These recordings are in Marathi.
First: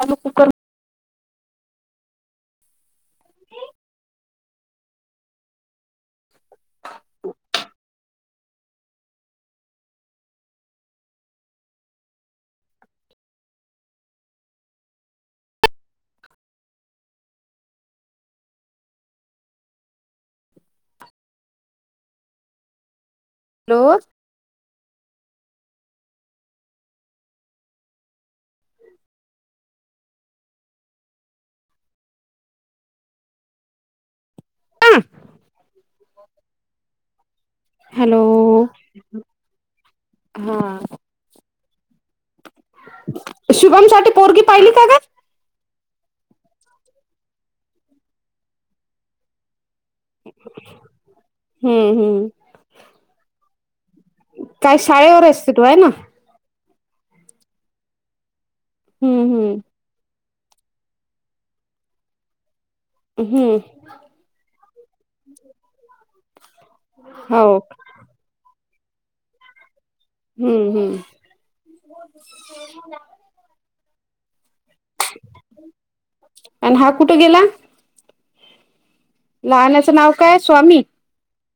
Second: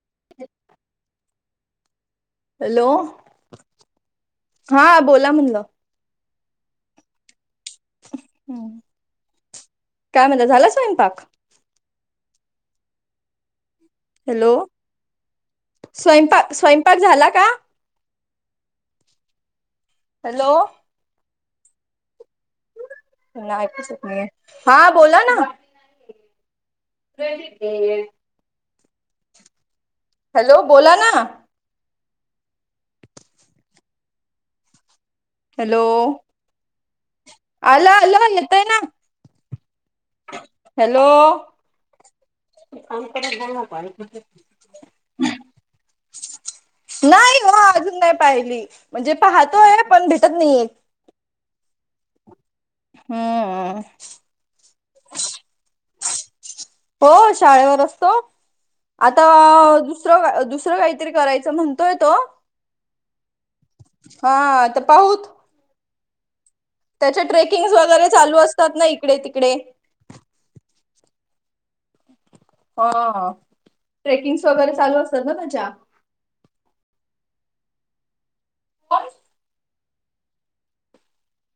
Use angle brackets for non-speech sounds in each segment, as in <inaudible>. हॅलो! Cooker hello! हा बोला म्हणलं हं, काय म्हणता झाला स्वयंपाक? हॅलो! स्वयंपा स्वयंपाक झाला का? हॅलो! नाही पुसत नाहीये हा बोला ना. Teddy bear. हॅलो बोला ना. हं. हॅलो. आल आल हॅलो नेताय ना. हा हॅलो. शुभम साठी पोरगी पाहिली का ग. नाही ओ अजून नाही पाहिली म्हणजे पाहतोय. पण भेटत नाही. हम्म हम्म हम्म काय शाळेवर असते तू आहे ना. हो शाळेवर असतो आता हम्म हम्म दुस दुस दुसरं काहीतरी करायच म्हणतोय तो. हम्म. हा त पाहुत. त्याचे हो ट्रेकिंग्स वगैरे चालू असतात ना इकडे तिकडे. हम्म हम्म. <unintelligible> ह ह ट्रेकिंग्स वगैरे चालू असतात ना त्याच्या. आणि हा कुठं गेला? कोण? लहान्याचं नाव काय स्वामि.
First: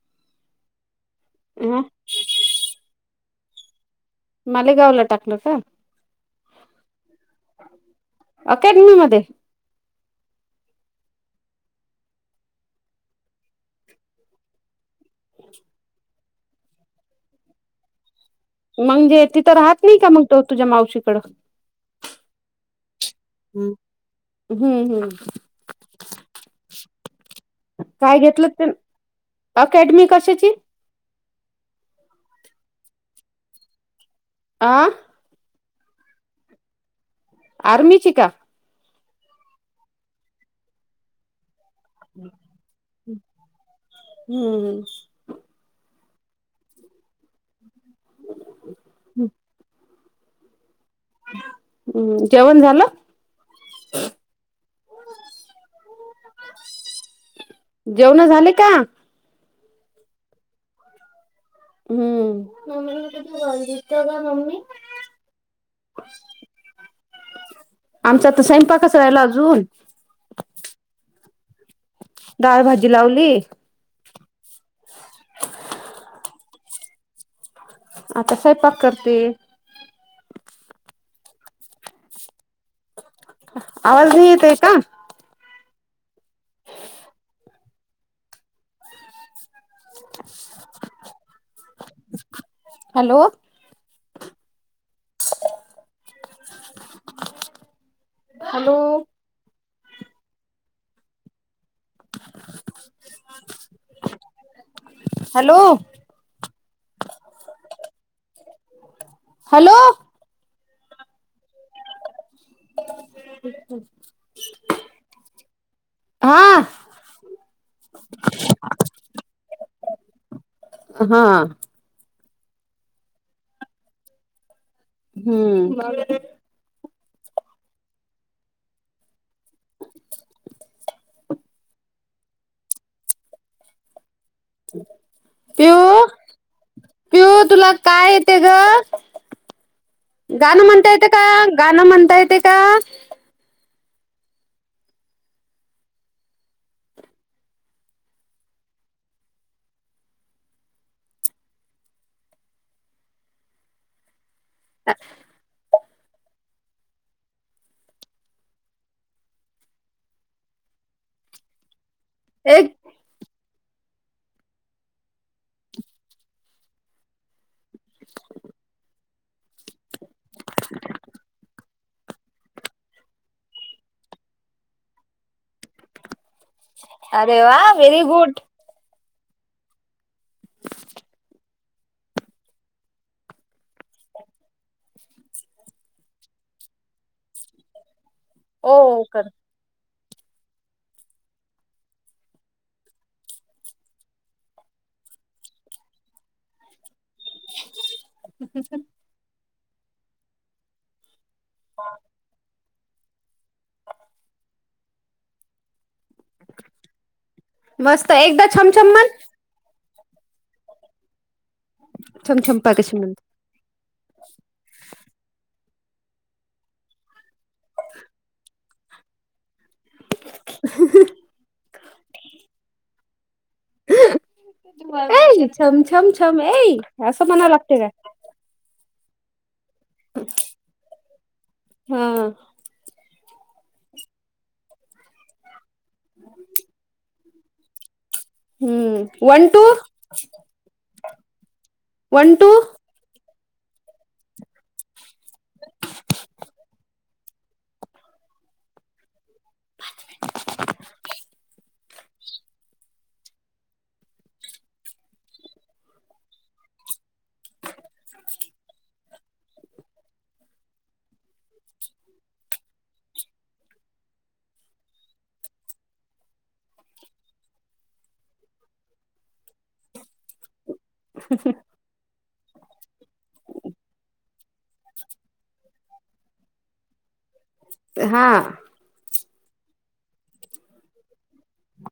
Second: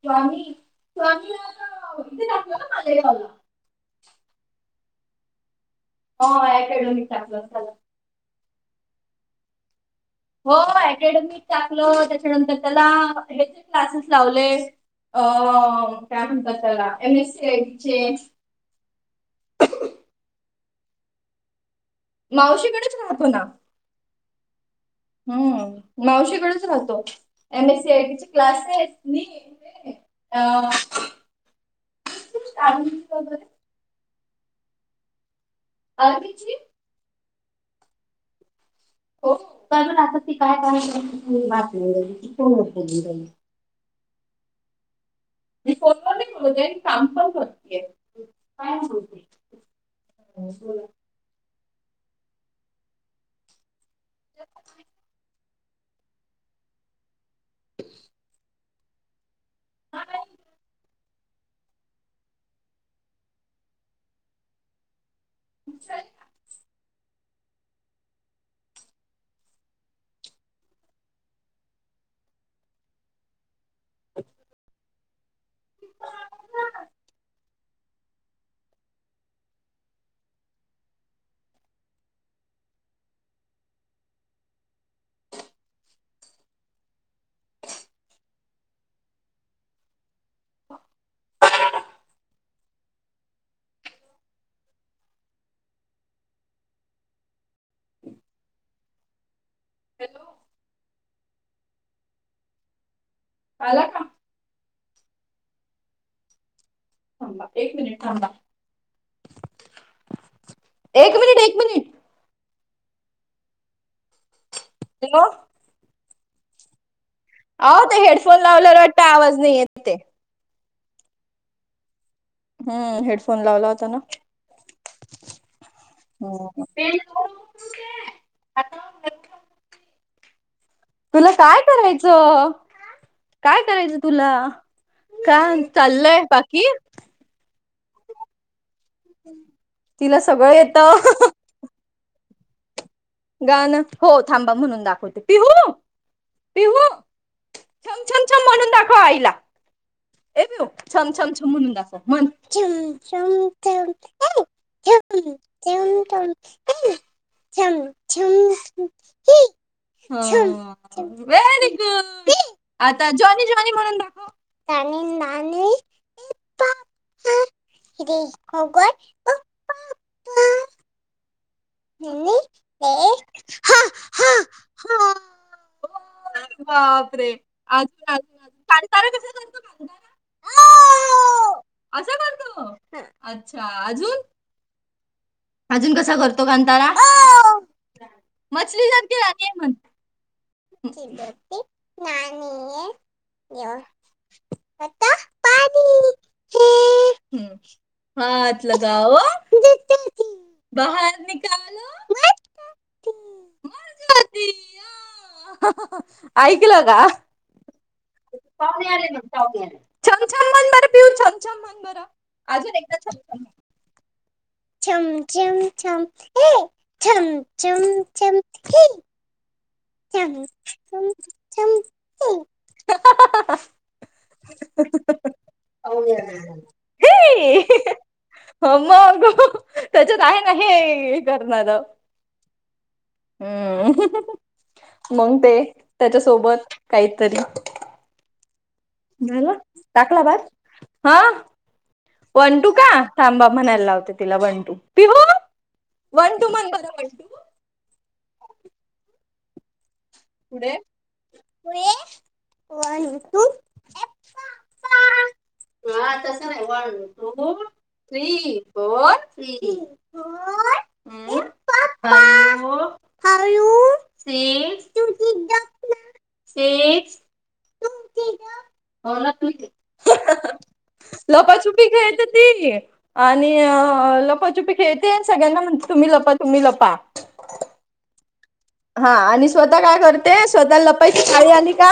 स्वामी स्वामी अ इथं इथे राहतो ना मलेगावला. मालेगावला टाकलं का? हो आय हायड्रोलिक टाकलं. त्याला. अकॅडमी मध्ये. हो अकॅडमिक टाकलं, त्याच्यानंतर त्याला हेचे क्लासेस लावले. अ काय म्हणतात त्याला M S C I T चे म्हणजे तिथं राहत नाही का मग तो तुझ्या मावशीकडं. मावशीकडेच राहतो ना. हम्म हम्म हम्म. हम्म मावशीकडेच राहतो. एम एस सी आय काय टी घेतलं ते क्लासेस अकॅडमी कशाची अं <unintelligible> आं. आ तीची. आर्मीची का. हो, अजून आता काय काम करते माहित नाही फोन उचलली बाई. हम्म. मी फोन मध्ये बोलते काम पण करतेय, काय बोलते. काय बोला. हम जेवण झालं? जेवण झालि का? हम्म, <unintelligible> ममी <unintelligible> आमचा तर स्वयंपाकच राहिला अजून. डाळ, भाजी लावली. <inaudible> आता स्वंयपाक करते. आवाज नाही येत आहे का? हॅलो. हॅलो. हॅलो. <inaudible> आला का? हॅलो. थांबा एक मिनिट थांबा, हॅलो एक मिनिट, एक मिनिट. अच् <inaudible> हॅलो. हा आ. अहो ते हेडफोन लावलेला वाटत आवाज नाही येत. ते हा. हम्म, हेडफोन लावला होता ना. हम्म. हो ते <inaudible> <inaudible> तुला काय करायचं? काय करायचं तुला? काय पिऊ, चाललंय बाकी पिऊ तुला काय येते ग? तिला सगळं गाणं म्हणता येतं येते का? गाणं म्हणता येते का? गाणं हो थांबा म्हणून दाखवते पिहू, पिहू छम, छम, छम म्हणून दाखव आईला. ये पिलू छम, छम, छम दाखव छम, छम, छम छम, छम, छम, हे छम छम, हे छम, छम हं व्हेरीगुड. एक आता जॉनी, जॉनी म्हणून दाखव Johnny, Johnny yes papa little sugar no <inaudible> हा हा ह. बापरे अरे वा व्हेरी अजून गुड कांतारा कसा करतो तारा <inaudible> <inaudible> असं करतो अच्छा अजून अजून कसा करतो कांतारा? मछली ओ जल की कर रानी आहे म्हण. मच्छली जल की राणी है जिवण उसका पाणी है हम्म, हात लगाओ बाहर निकालो हा <inaudible> की माजया <inaudible> ऐकलं का? मस्त एकदा छमछम पाहुणे आले म्हण ना. छम, छम म्हंन बर पिऊ छम, छम म्हण बर छमछम अजून एकदा पाकशी म्हण छम, छम छम छम छम ये छम छम छम ये झालं अहहह एई छम छम छम येई असं म्हणायला लागते का हो मग त्याच्यात आहे ना हे करणार हा हम् मग ते त्याच्यासोबत काही तरी हम्म झाल वन टू टाकला भात हा वंन टू का थाबा म्हणायला लावते तिला one two Pihu one two म्हण बर बई पाच मिनट पुढे पुढे वन टू <unintelligible> हा तसं नाही one, two, three, four, three five <unintelligible> six <unintelligible> लपाछपी खेळत ती. आणि लपाचुपी खेळते सगळ्यांना म्हणते तुम्ही लपा तुम्ही लपा. हा हा आणि स्वतः काय करते स्वतः लपायची पाळी आली का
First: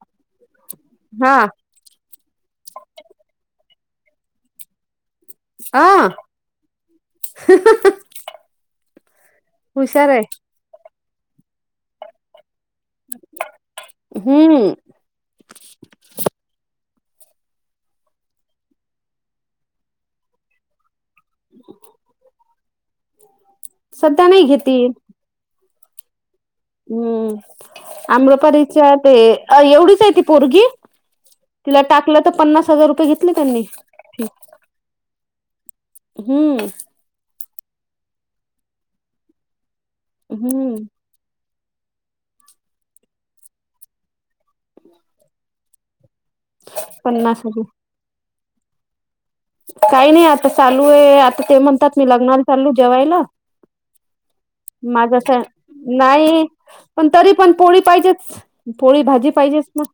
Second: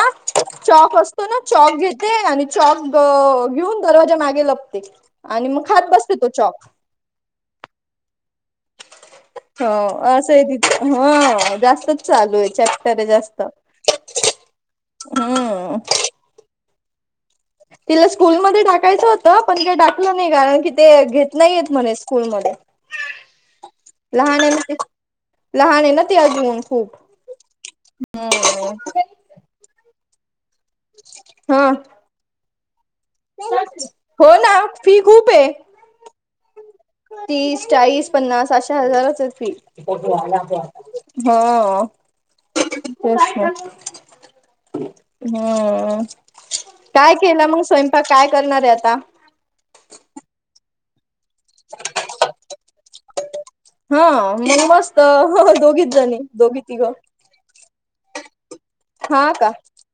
चॉक असतो हा ना चॉक घेते आणि चॉक घेऊन दरवाजा मागे लपते. आणि मग खात बसते तो चॉक अहहह हो असं आहे ति हो जास्तच चालू आहे. खर जास्त हम्म हम्म तिला स्कूलमध्ये टाकायचं होतं पण ते टाकलं नाही कारण की ते घेत नाही येत म्हणे स्कूल मध्ये सध्या लहान नाही आहे ना ते घेतील लहाण आहे ना ती अजून खूप हम्म हम्म आम्रपारीच्या ते अ एवढीच आहे ती पोरगी हा तिला टाकलं तर पन्नास हजार रुपये घेतले त्यांनी हो ना फी खूप हे. हम्म तीस, चाळीस, पन्नास अशे हजाराच फी हो हम्म हम काय पन्नास केला मग हजार स्वयंपाक काय करणार हे आता काही नाही आता चालू हे आता ते म्हणतात मी लग्नाला चालू जेवायला. हा मग मस्त माझं असं दोघीच जणी नाही दोघी तिघं पण तरी पण पोळी पाहिजेच पोळी भाजी हा का पाहिजेच मग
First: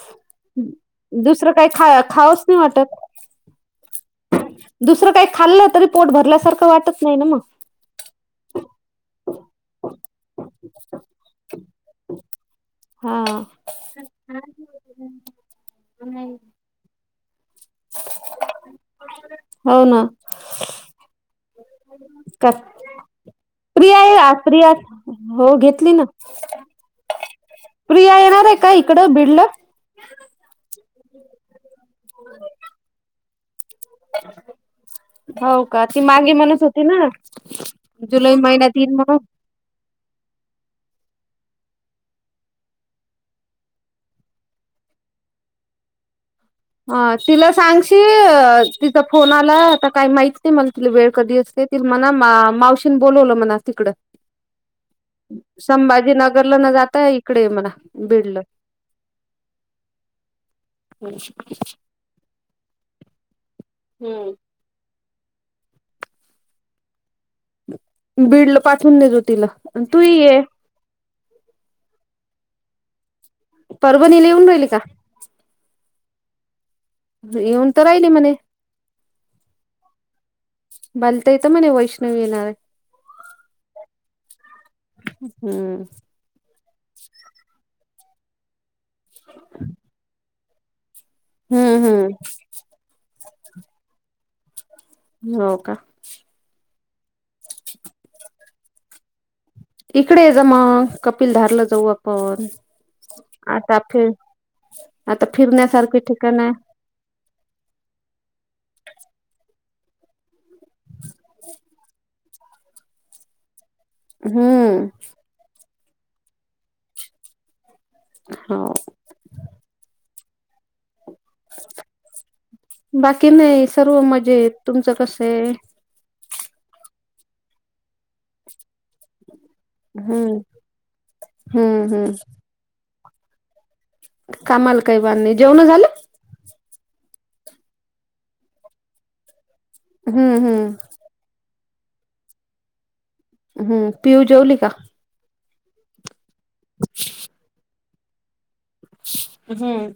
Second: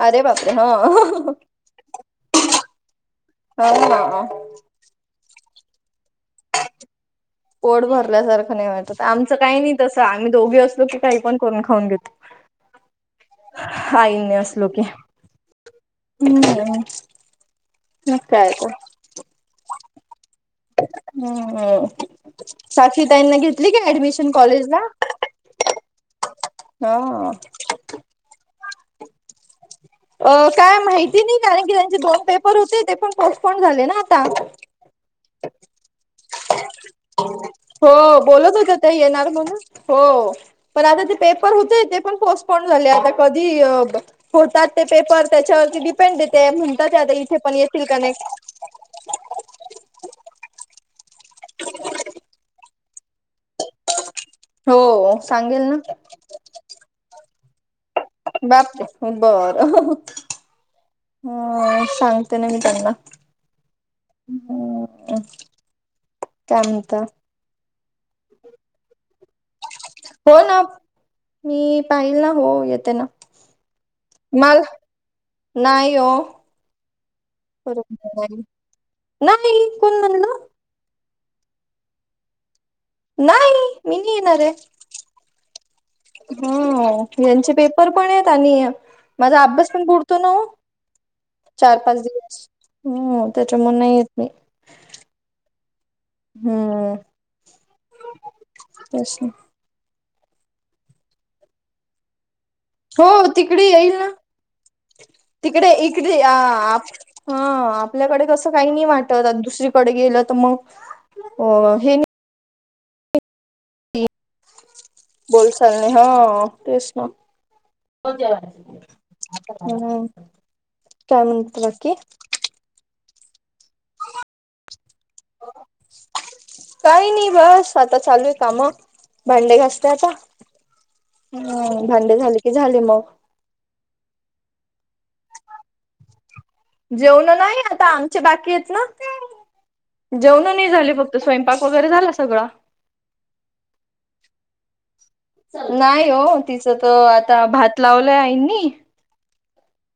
अरे बापरे! हं. दुसरं काही खावा खावच नाही वाटत. हो ना दुसरं काही खाल्लं तरी पोट भरल्यासारखं वाटत नाही ना मग पोट भरल्यासारखं नाही वाटतं आमचं काही नाही तसं आम्ही दोघी असलो की काही पण करून खाऊन घेतो. <unintelligible> हाइ असलोके हम् मग काय. हो ना. हम्म का साक्षी तईंना घेतली काय प्रिया ऍडमिशन आहे कॉलेज प्रिया ला. हो घेतली ना प्रिया येणार आहे का इकड बिडल? अ काय माहिती नाही कारण की त्यांचे दोन पेपर होते ते पण पोस्टपोन झाले ना आता. हो का ती मागे म्हणस होती ना हो जुलै बोलत महिन्या होत्या त्या तीन म्हणून. येणार हो पण आता ते पेपर होते ते पण पोस्टपोन झाले आता कधी. होतात ते पेपर त्याच्यावरती डिपेंडेत है. ह तिला सांगश तिचा फोन आला आता काही माहित नाही मला तिला वेळ कधी असते त. मला मा मावशी बोलवलं मला तिकडं. हो सांगेल ना. ना जातय इकडे मला. बापर बरं. ह सांगते ना मी त्यांना. ह कामत. बीड ला पाचवून देतो तिला. तू हो ये ना मी पाहिल ना हो येते ना. परभणीला येऊन राहिली का. नाहीयो. येऊन ब तर राहिली म्हणे नाही कोण म्हणण. बलता येत म्हणे वैष्णव येणार. नाही मीनी येणार आहे. हम्म हम यांचे पेपर पण आहेत आणि माझा अभ्यास पण पुरतो न. चार हम्म पाच हम्म दिवस हम् त्याच्यामु नाही येत मी. हो का. हम्मस. इकडे आहे जा मग कपिलधारला जाऊ आपण. हो तिकडे आता येईल ना फिर आता तिकडे फिरण्यासारखे इकडे अ ठिकाण आहे हा आपल्याकडे कसं काही नाही वाटत दुसरीकडे गेलं तर मग हे. हम्म. बोल चालणे हा तेच ना. हो हम् काय म्हण बाकी बाकी नाही सर्व मजा येत तुमचं कसं आहे. काही नाही बस आता चालू आहे काम भांडे घास चाचा हम्म हम्म हम्म हम्म भांडी झाली की झाल मग. कामाला काही बाण नाही जेवण झाली. जेवण नाही आता आमचे बाकी आहेत ना. हम्म जेवण हम्म नाही झाले फक्त स्वयंपाक वगैरे झाला सगळा. हम्म पियू जेवली का. नाही वो तिचं तो आता भात लावलाय आईनी. हम्म.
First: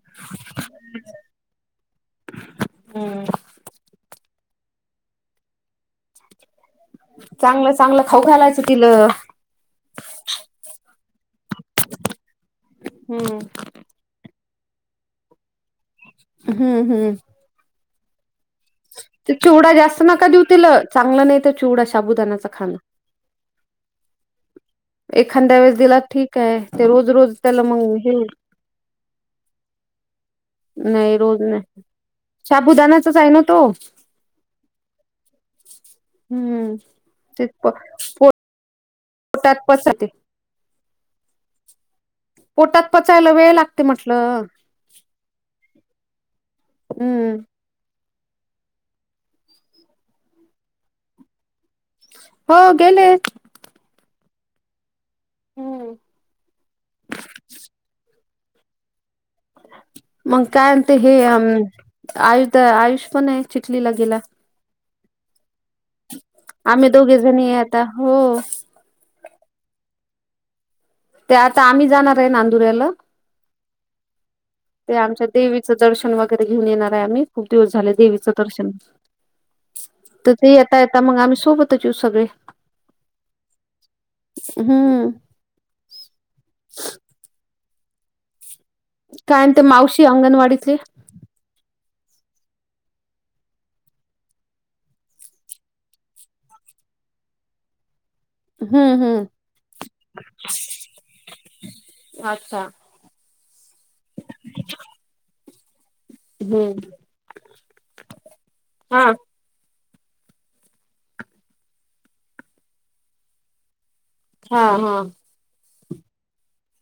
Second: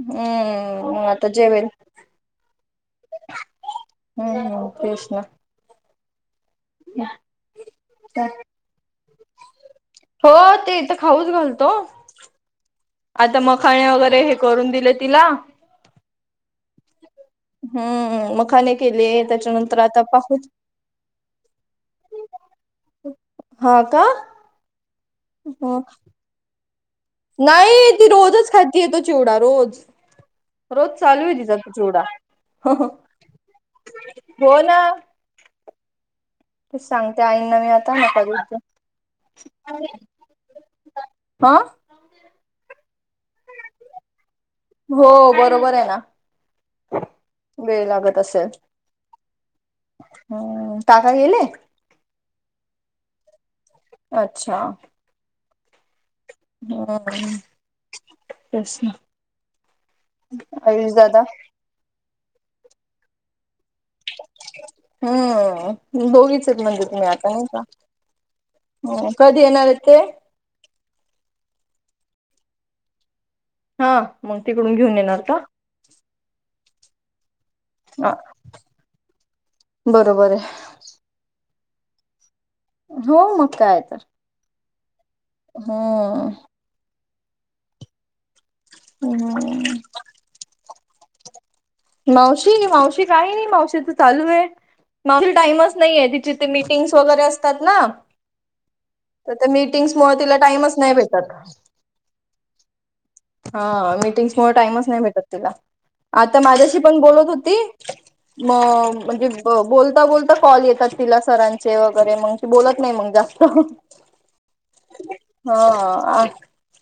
हम्म म आता जेवेल. हम्म हम्म प्रश ना. चांगलं चांगलं खाऊ घालायचं तिलं. हो ते इथं खाऊच घालतो. <unintelligible> आता मखाने वगैरे हे करून दिले तिला. हम्म हम्म. हम्म मखाने केले ते चिवडा त्याच्यानंतर आता जास्त नका पाहू. देऊ तिला चांगलं नाही ते चिवडा, शाबुदानाच खाणा. हा का? एखांद्या वेळेस दिला ठीक आहे, ते रोज-रोज नाही ती रोजच खातीये तो चिवडा रोज. रोज नाही चालू आहे तिचा नाही तो चिवडा, साबुदानाचाच आहे ना तो हो ना. हम्म तेच सांगते ते आईंना मी आता नका पोटात देऊ तो. पचते <unintelligible> आ? पोटात पचायला वेळ लागते म्हटलं. हो बरोबर आहे ना, हम्म वेळ लागत असल. हम्म काका गेले? हो गेले. अच्छा! हम्म. घरात आहे, तेच ना. मग काय आणी आयुष ते हे दादा अं आयुध, आयुष पण आहे चिखलीला गेला. हम्म लोक <unintelligible> आम्ही आता नाही दोघे जणी का? आता हो हा, तो येणार होतो. ते आता आम्ही जाणार आहे नांदुल्याला. हा. मग तिकडून ते घेऊन येणार आमच्या का देवीचं दर्शन वगैरे घेऊन येणार आहे आम्ही. खूप दिवस झाले हा देवीच दर्शन. बरोबर तिथं आहे ये ता, येताना मग आम्ही सोबतच येऊ सगळे. हो मग काय आता. हम्म. हा. काय म्हणते हम्म मावशी अंगणवाडीतली? मावशी, मावशी काही नाही मावशीच चालू आहे. मावशीला टाइमच नाहीये तिची ती मीटिंग्स वगैरे असतात ना. हम्म हम्म. तर त्या मीटिंग्समुळे तिला टाइमच नाही भेटत. अच्छा! हा मीटिंग्समुळे टाइमच नाही भेटत तिला. आता हम्म माझ्याशी पण बोलत होती. म हा म्हणजे ब, बोलता-बोलता कॉल येतात तिला सरांचे वगैरे मग बोलत नाही मग जास्त. हा हा. हा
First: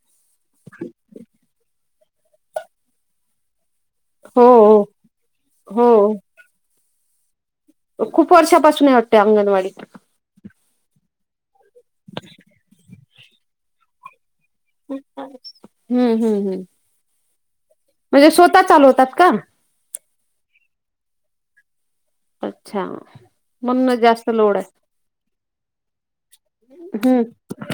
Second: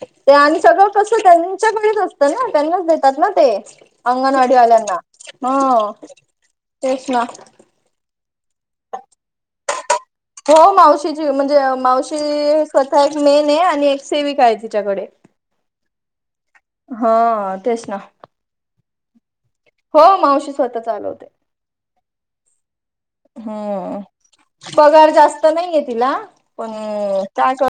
ते आणि सगळं कसं त्यांच्याकडेच असत ना त्यांनाच देतात ना ते हो अंगणवाडी वाल्यांना, ह. हो तेच ना. खूप वर्षापासून आहेते अंगणवाडीत. हो मावशीची, म्हणजे मावशी स्वतः एक मेन ये आणि एक सेविका ये, ती. तिच्याकडे, हम्म हम्म हम्म हं तेच ना. म्हणजे स्वतः चालवतात का? हो मावशी, स्वतः चालवते. अच्छा. म्हणून हम्म, जास्त लोड आहे पगार जास्त नहीये तिला, पण हम्म काय कर